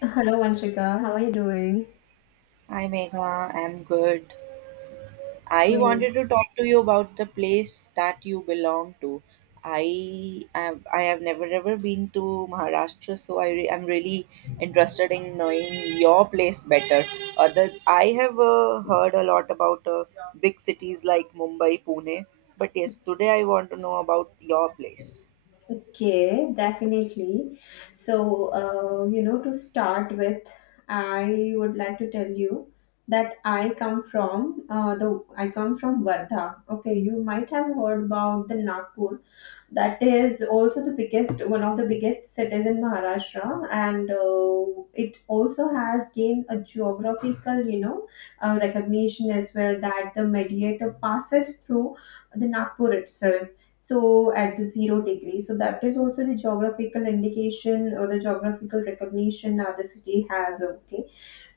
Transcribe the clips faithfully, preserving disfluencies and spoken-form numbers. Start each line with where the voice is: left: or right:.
left: Hello, Vanshika. How are you doing?
right: Hi Meghna, I'm good. I
left: Great.
right: wanted to talk to you about the place that you belong to. I am, I have never ever been to Maharashtra, so I re- I'm really interested in knowing your place better. Other, I have uh, heard a lot about uh, big cities like Mumbai, Pune, but yes, today I want to know about your place.
left: Okay, definitely. So, uh, you know, to start with, I would like to tell you that I come from uh, the I come from Vardha. Okay, you might have heard about the Nagpur that is also the biggest one of the biggest cities in Maharashtra, and uh, it also has gained a geographical you know uh, recognition as well, that the mediator passes through the Nagpur itself, so at the zero degree. So that is also the geographical indication or the geographical recognition that the city has. Okay,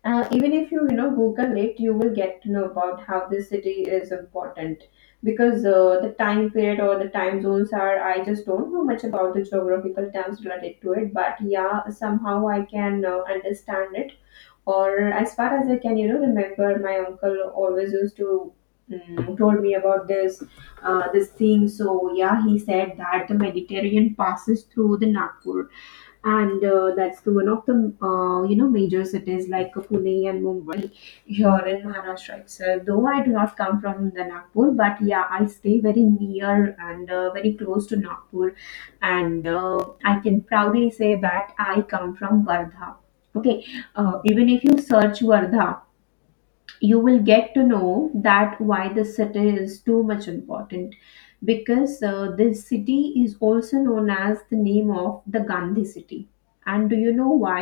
left: uh, even if you you know Google it, you will get to know about how this city is important, because uh, the time period or the time zones are, I just don't know much about the geographical terms related to it, but yeah, somehow I can uh, understand it. Or as far as I can you know remember, my uncle always used to mm, told me about this uh, this thing. So yeah, he said that the Mediterranean passes through the Nagpur, and uh, that's the one of the uh, you know major cities like Pune and Mumbai here in Maharashtra itself. Though I do not come from the Nagpur, but yeah, I stay very near and uh, very close to Nagpur, and uh, I can proudly say that I come from Vardha. Okay, uh, even if you search Vardha, you will get to know that why the city is too much important, because uh, this city is also known as the name of the Gandhi city. And do you know why?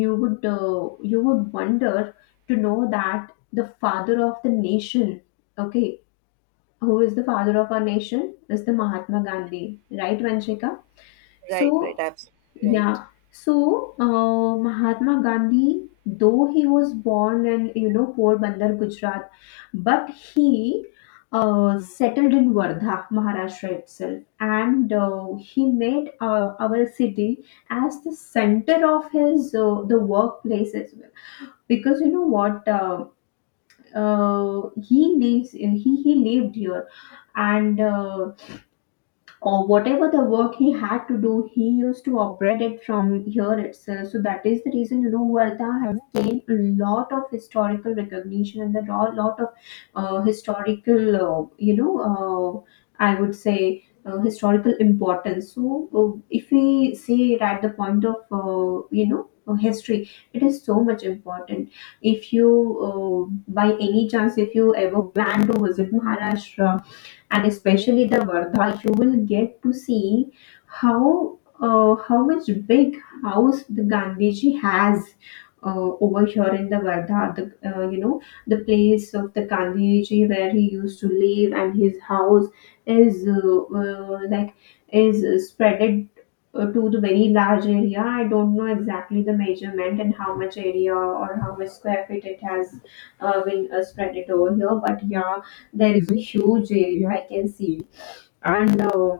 left: You would uh, you would wonder to know that the father of the nation, okay, who is the father of our nation is the Mahatma Gandhi, right, Vanshika?
right: Right, right,
left: So
right: absolutely right.
left: yeah. So, uh, Mahatma Gandhi, though he was born in, you know, Porbandar, Gujarat, but he uh, settled in Wardha, Maharashtra itself, and uh, he made uh, our city as the center of his, uh, the workplace as well. Because you know what, uh, uh, he lives in he he lived here, and uh, or whatever the work he had to do, he used to operate it from here itself. So that is the reason, you know, Wardha has gained a lot of historical recognition, and there are a lot of uh, historical, uh, you know, uh, I would say uh, historical importance. So uh, if we see it at the point of, uh, you know, uh, history, it is so much important. If you, uh, By any chance, if you ever plan to visit Maharashtra, and especially the Vardha, you will get to see how uh, how much big house the Gandhiji has uh, over here in the Vardha. The uh, you know the place of the Gandhiji where he used to live and his house is uh, uh, like is spreaded uh, to the very large area. I don't know exactly the measurement and how much area or how much square feet it has uh, been uh, spread it over here, but yeah, there is a huge area I can see. And uh,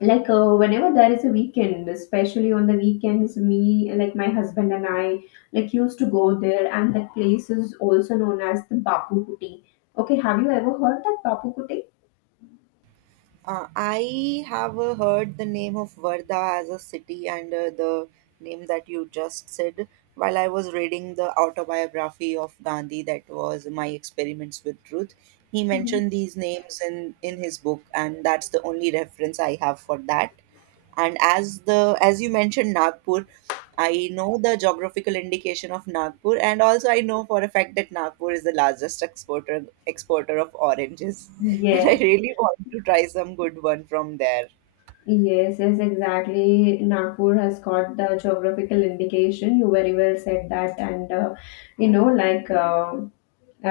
left: like uh, whenever there is a weekend, especially on the weekends, me like my husband and I like used to go there. And that place is also known as the Bapu Kuti. Okay, have you ever heard that Bapu Kuti?
right: Uh, I have uh, heard the name of Varda as a city and uh, the name that you just said while I was reading the autobiography of Gandhi that was My Experiments with Truth. He
left: Mhm.
right: mentioned these names in, in his book, and that's the only reference I have for that. And as the as you mentioned Nagpur, I know the geographical indication of Nagpur, and also I know for a fact that Nagpur is the largest exporter exporter of oranges and I
left: Yes,
right: really want to try some good one from there.
left: yes, yes, exactly. Nagpur has got the geographical indication. You very well said that, and uh, you know, like uh,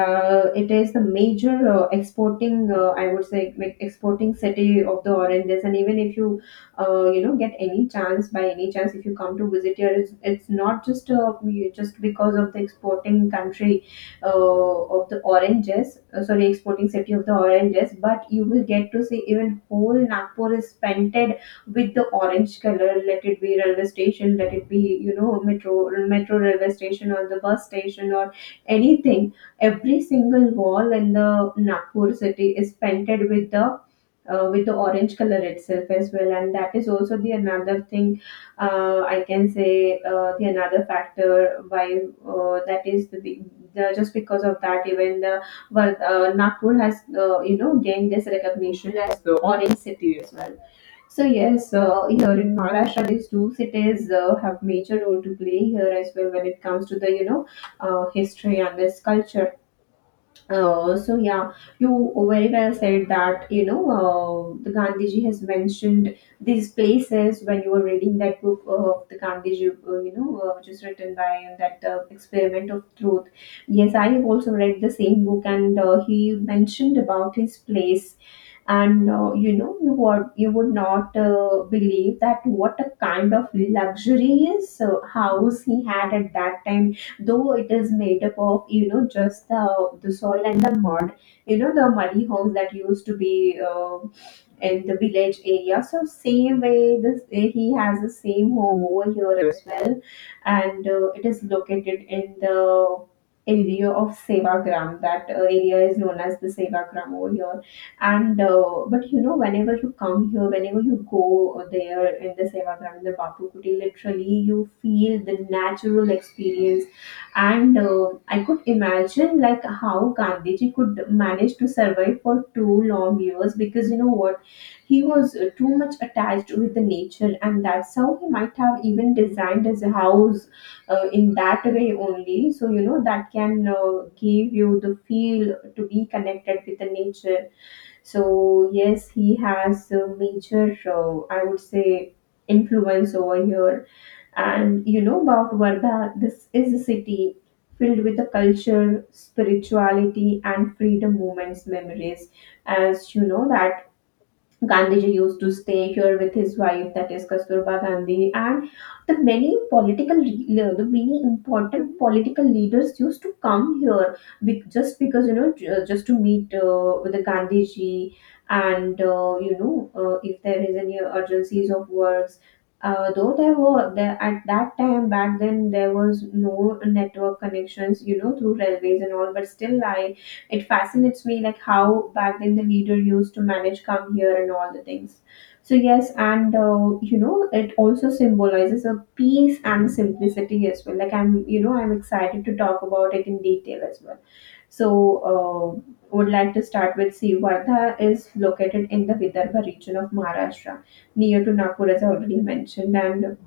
left: Uh, it is the major uh, exporting, uh, I would say, like exporting city of the oranges. And even if you, uh, you know, get any chance by any chance, if you come to visit here, it's, it's not just uh, we- just because of the exporting country uh, of the oranges, uh, sorry, exporting city of the oranges, but you will get to see even whole Nagpur is painted with the orange color. Let it be railway station, let it be you know metro metro railway station or the bus station or anything. Every single wall in the Nagpur city is painted with the uh, with the orange color itself as well, and that is also the another thing uh, I can say uh, the another factor why uh, that is the, big- the just because of that even the but uh, Nagpur has uh, you know gained this recognition as the orange city as well. So yes, uh, here in Maharashtra, these two cities uh, have major role to play here as well when it comes to the you know uh, history and this culture. Uh, so yeah, you very well said that you know uh, the Gandhiji has mentioned these places when you were reading that book of the Gandhiji, uh, you know, uh, which is written by that uh, experiment of truth. Yes, I have also read the same book, and uh, he mentioned about his place, and uh, you know you would you would not uh, believe that what a kind of luxurious uh, house he had at that time, though it is made up of, you know just the the soil and the mud, you know, the muddy homes that used to be uh, in the village area. So same way, this he has the same home over here as well, and uh, it is located in the area of Sevagram. That uh, area is known as the Sevagram over here. And uh, but you know, whenever you come here, whenever you go there in the Sevagram, in the Bapu Kuti, literally you feel the natural experience, and uh, I could imagine like how Gandhiji could manage to survive for two long years, because you know what, he was uh, too much attached with the nature, and that's how he might have even designed his house uh, in that way only. So, you know, that can uh, give you the feel to be connected with the nature. So, yes, he has a major, uh, I would say, influence over here. And you know about Varda, this is a city filled with the culture, spirituality, and freedom movements memories. As you know, that Gandhiji used to stay here with his wife, that is Kasturba Gandhi, and the many political, re- uh, the many important political leaders used to come here be- just because, you know ju- just to meet uh, with the Gandhiji, and uh, you know uh, if there is any urgencies of works. Uh, though there were there at that time back then there was no network connections, you know through railways and all, but still I, it fascinates me like how back then the leader used to manage come here and all the things. So yes, and uh, you know it also symbolizes a peace and simplicity as well. Like, I'm you know I'm excited to talk about it in detail as well. So uh, would like to start with, see, Vardha is located in the Vidarbha region of Maharashtra near to Nagpur, as I already mentioned, and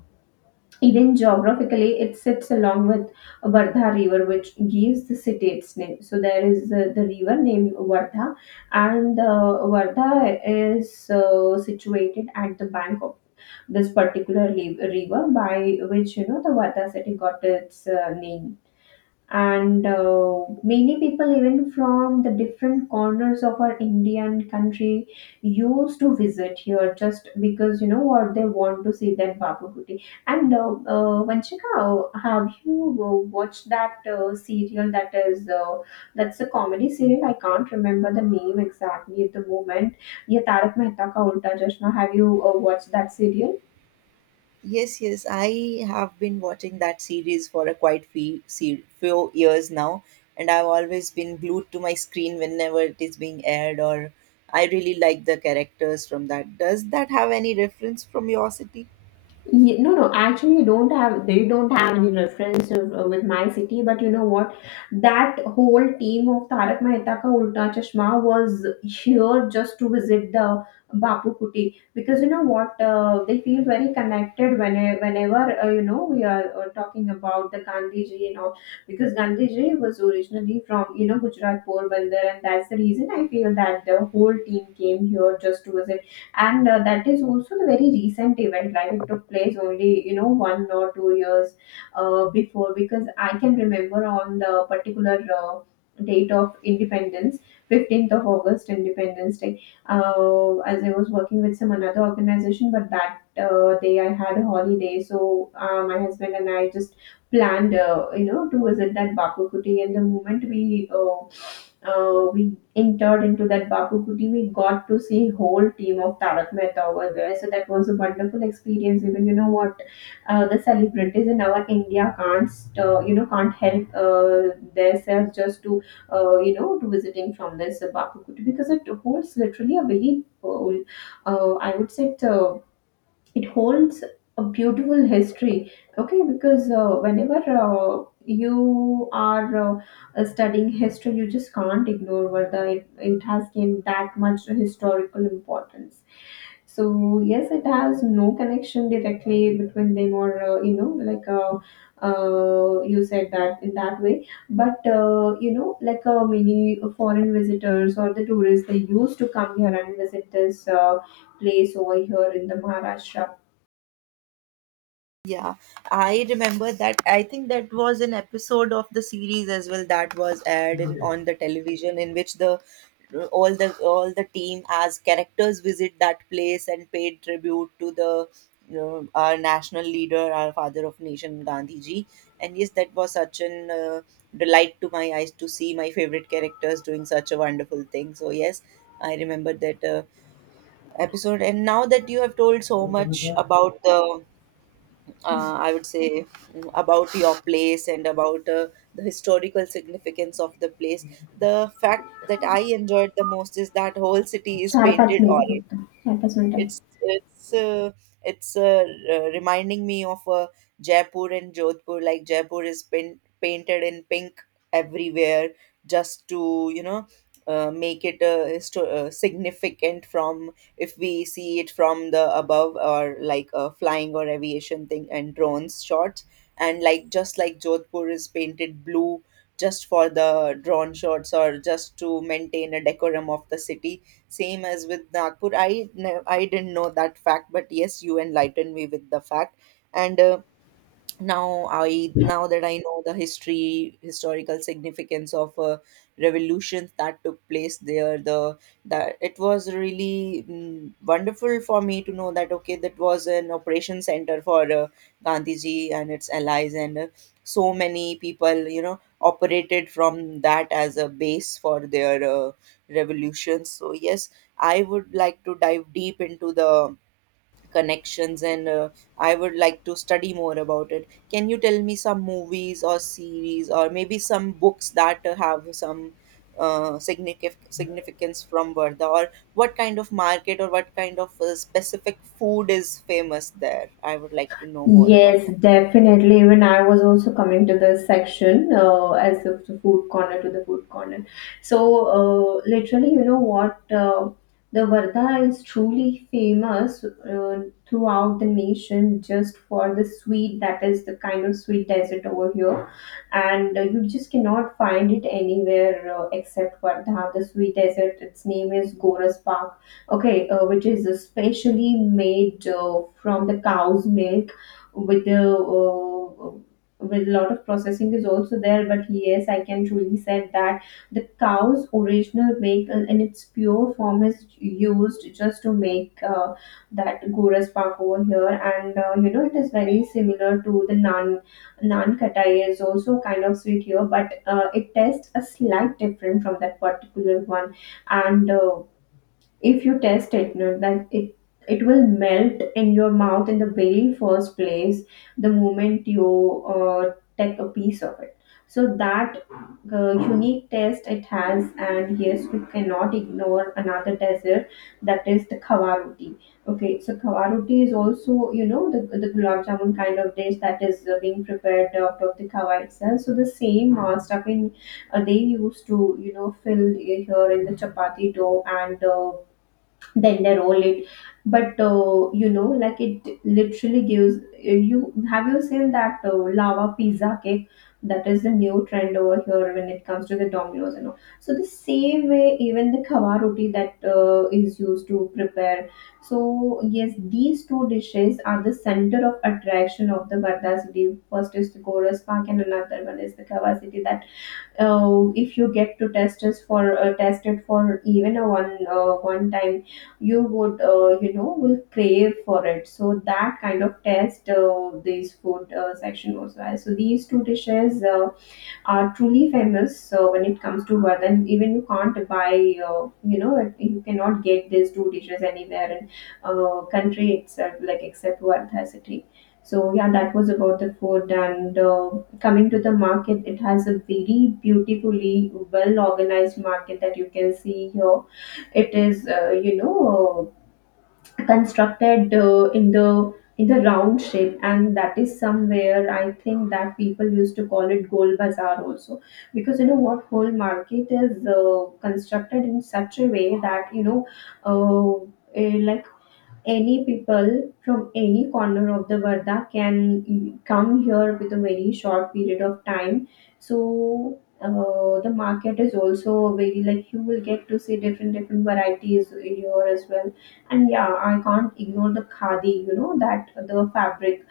left: even geographically, it sits along with Vardha River, which gives the city its name. So there is uh, the river named Vardha, and uh, Vardha is uh, situated at the bank of this particular li- river, by which you know the Vardha city got its uh, name, and uh, many people even from the different corners of our Indian country used to visit here just because you know what, they want to see that Babu Booty. And uh, uh, Vanchika, uh, have you uh, watched that uh, serial, that is uh, that's a comedy serial? I can't remember the name exactly at the moment. Yeah, Tarak Mehta Ka Ulta Chashma, have you uh, watched that serial?
right: Yes, yes, I have been watching that series for a quite few, few years now, and I've always been glued to my screen whenever it is being aired, or I really like the characters from that. Does that have any reference from your city?
left: Ye- No, no, actually, you don't have, they don't have any reference uh, with my city, but you know what? That whole team of Tarak Mehta Ka Ulta Chashma was here just to visit the Bapu Kuti, because you know what? Uh, they feel very connected when, uh, whenever, uh, you know, we are uh, talking about the Gandhiji and all, because Gandhiji was originally from, you know, Gujarat Porbandar, and that's the reason I feel that the whole team came here just to visit. And uh, that is also the very recent event, like it took place only, you know one or two years uh, before, because I can remember on the particular uh, date of independence, fifteenth of August, independence day, uh, as I was working with some another organization, but that uh, day I had a holiday. So uh, my husband and I just planned, uh, you know, to visit that Bapu Kuti. And the moment we, uh, uh, we entered into that Bapu Kuti, we got to see whole team of Tarak Mehta over there. So that was a wonderful experience. Even you know what, uh, the celebrities in our India can't, uh, you know, can't help uh, themselves just to, uh, you know, to visiting from this uh, Bapu Kuti because it holds literally a very, uh, uh, I would say, it, uh, it holds a beautiful history, okay? Because uh, whenever uh, you are uh, studying history, you just can't ignore whether it, it has gained that much historical importance. So yes, it has no connection directly between them, or uh, you know like uh, uh, you said that in that way. But uh, you know like uh, many foreign visitors or the tourists, they used to come here and visit this uh, place over here in the Maharashtra.
right: Yeah, I remember that. I think that was an episode of the series as well that was aired in, on the television in which the all the all the team as characters visit that place and paid tribute to the you know, our national leader, our father of nation, Gandhi ji. And yes, that was such an uh, delight to my eyes to see my favorite characters doing such a wonderful thing. So yes, I remember that uh, episode. And now that you have told so much about the uh, I would say mm, about your place and about uh, the historical significance of the place. The fact that I enjoyed the most is that whole city is
left: char pass
right: painted
left: ఉంది
right: orange.
left: మొత్తం చార్ pass ఉంటాయి.
right: It's it's uh, it's uh, r- reminding me of uh, Jaipur and Jodhpur. Like Jaipur is pin- painted in pink everywhere, just to you know uh, make it uh, histo- uh, significant from if we see it from the above or like a flying or aviation thing and drones shots. And like just like Jodhpur is painted blue just for the drone shots or just to maintain a decorum of the city same as with Nagpur. I, ne- I didn't know that fact, but yes, you enlightened me with the fact. And uh, now i now that I know the history historical significance of uh, revolutions that took place there the that it was really mm, wonderful for me to know that okay that was an operation center for uh, gandhiji and its allies and uh, so many people you know operated from that as a base for their uh, revolutions so yes I would like to dive deep into the connections and uh, I would like to study more about it. Can you tell me some movies or series or maybe some books that uh, have some uh, significant significance from Varda, or what kind of market or what kind of uh, specific food is famous there? I would like to know more about
left: Yes,
right: that.
left: definitely. Even I was also coming to the section, uh, as of the food corner, to the food corner. So, uh, literally, you know what? Uh, the Varda is truly famous uh, throughout the nation just for the sweet, that is the kind of sweet dessert over here. And uh, you just cannot find it anywhere uh, except Varda. The sweet dessert, its name is Goras Pak, okay, uh, which is especially made uh, from the cow's milk, with the uh, with a lot of processing is also there. But yes, I can truly say that the cow's original milk, uh, in its pure form, is used just to make uh, that Goras Pak over here. And uh, you know, it is very similar to the naan. Naan katai is also kind of sweet here, but uh, it tastes a slight different from that particular one. And uh, if you taste it, you know, that it it will melt in your mouth in the very first place, the moment you uh, take a piece of it. So that uh, unique taste it has. And yes, we cannot ignore another dessert, that is the khawa roti. Okay, so khawa roti is also, you know, the, the gulab jamun kind of dish, that is uh, being prepared out of the khawa itself. So the same uh, stuffing, uh, they used to, you know, fill here in the chapati dough, and uh, then they roll it. But uh, you know, like, it literally gives, uh, you have, you seen that uh, lava pizza cake? That is the new trend over here when it comes to the Dominoes and all. So the same way even the khawa roti that uh, is used to prepare. So yes, these two dishes are the center of attraction of the Varda city. First is the Goras Park and another one is the Khawa city. That uh, if you get to test us for, uh, test it for even a one uh, one time, you would, uh, you know will crave for it. So that kind of test uh, this food uh, section also has. So these two dishes uh, are truly famous uh, when it comes to wealth, and even you can't buy, uh, you know, it- you cannot get these two dishes anywhere in uh, country itself, like except Wardha city. So yeah, that was about the food. And uh, coming to the market, it has a very beautifully well organized market that you can see here. It is, uh, you know, constructed uh, in the in the round shape. And that is somewhere, I think, that people used to call it gold bazaar also, because you know what, whole market is uh, constructed in such a way that, you know, uh, eh, like, any people from any corner of the Varda can come here with a very short period of time. So uh, the market is also very, like, you will get to see different different varieties here as well. And yeah, I can't ignore the khadi. You know that the fabric,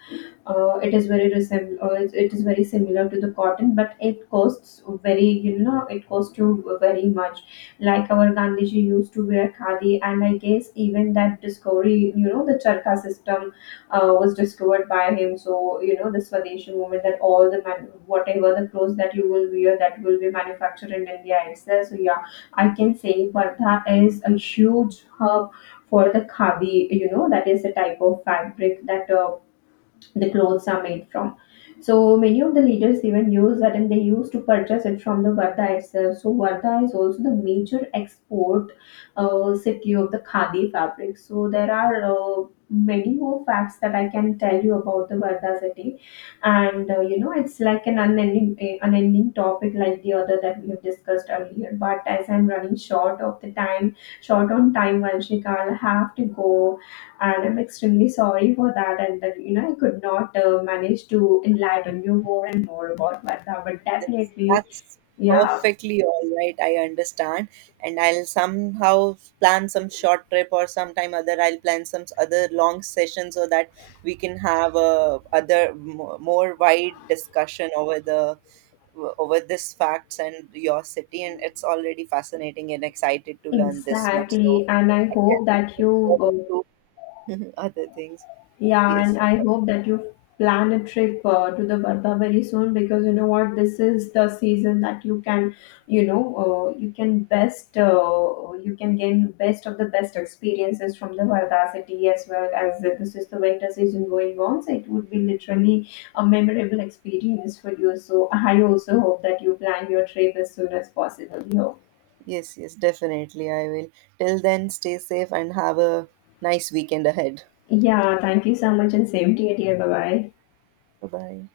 left: uh, it is very resemb- uh, it it is very similar to the cotton, but it costs very, you know, it costs you very much. Like our Gandhiji used to wear khadi, and I guess even that discovery, you know, the charka system, uh, was discovered by him. So you know, the Swadeshi movement, that all the man- whatever the clothes that you will wear, that will be manufactured in India itself. So yeah, I can say Vardha is a huge hub for the khadi, you know, that is a type of fabric that uh, the clothes are made from. So many of the leaders even use that, and they used to purchase it from the Varda itself. So Varda is also the major export uh, city of the Khadi fabric. So there are uh, many more facts that I can tell you about the Varda city. And uh, you know, it's like an unending, eh, unending topic, like the other that we have discussed earlier. But as I'm running short of the time, short on time, Vanshika, I'll have to go, and I'm extremely sorry for that. And that, you know, I could not uh, manage to enlighten you more and more about Varda. But
right: That's,
left: definitely,
right: that's
left: yeah,
right: perfectly all right. I understand. And I'll somehow plan some short trip or sometime other I'll plan some other long session so that we can have a other mo- more wide discussion over the over this facts and your city and it's already fascinating and excited to learn this much. So
left: exactly. And I
right: I
left: hope
right: can
left: that
right: look
left: you uh,
right: forward to other things.
left: yeah, and
right: Yes.
left: I hope that you plan a trip uh, to the Varda very soon, because you know what, this is the season that you can, you know, uh, you can best, uh, you can gain best of the best experiences from the Varda city, as well as that this is the winter season going on. So it would be literally a memorable experience for you. So I also hope that you plan your trip as soon as possible, you know.
right: Yes, yes, definitely I will. Till then, stay safe and have a nice weekend ahead.
left: Yeah, thank you so much and same to you, dear. Bye bye.
right: Bye bye.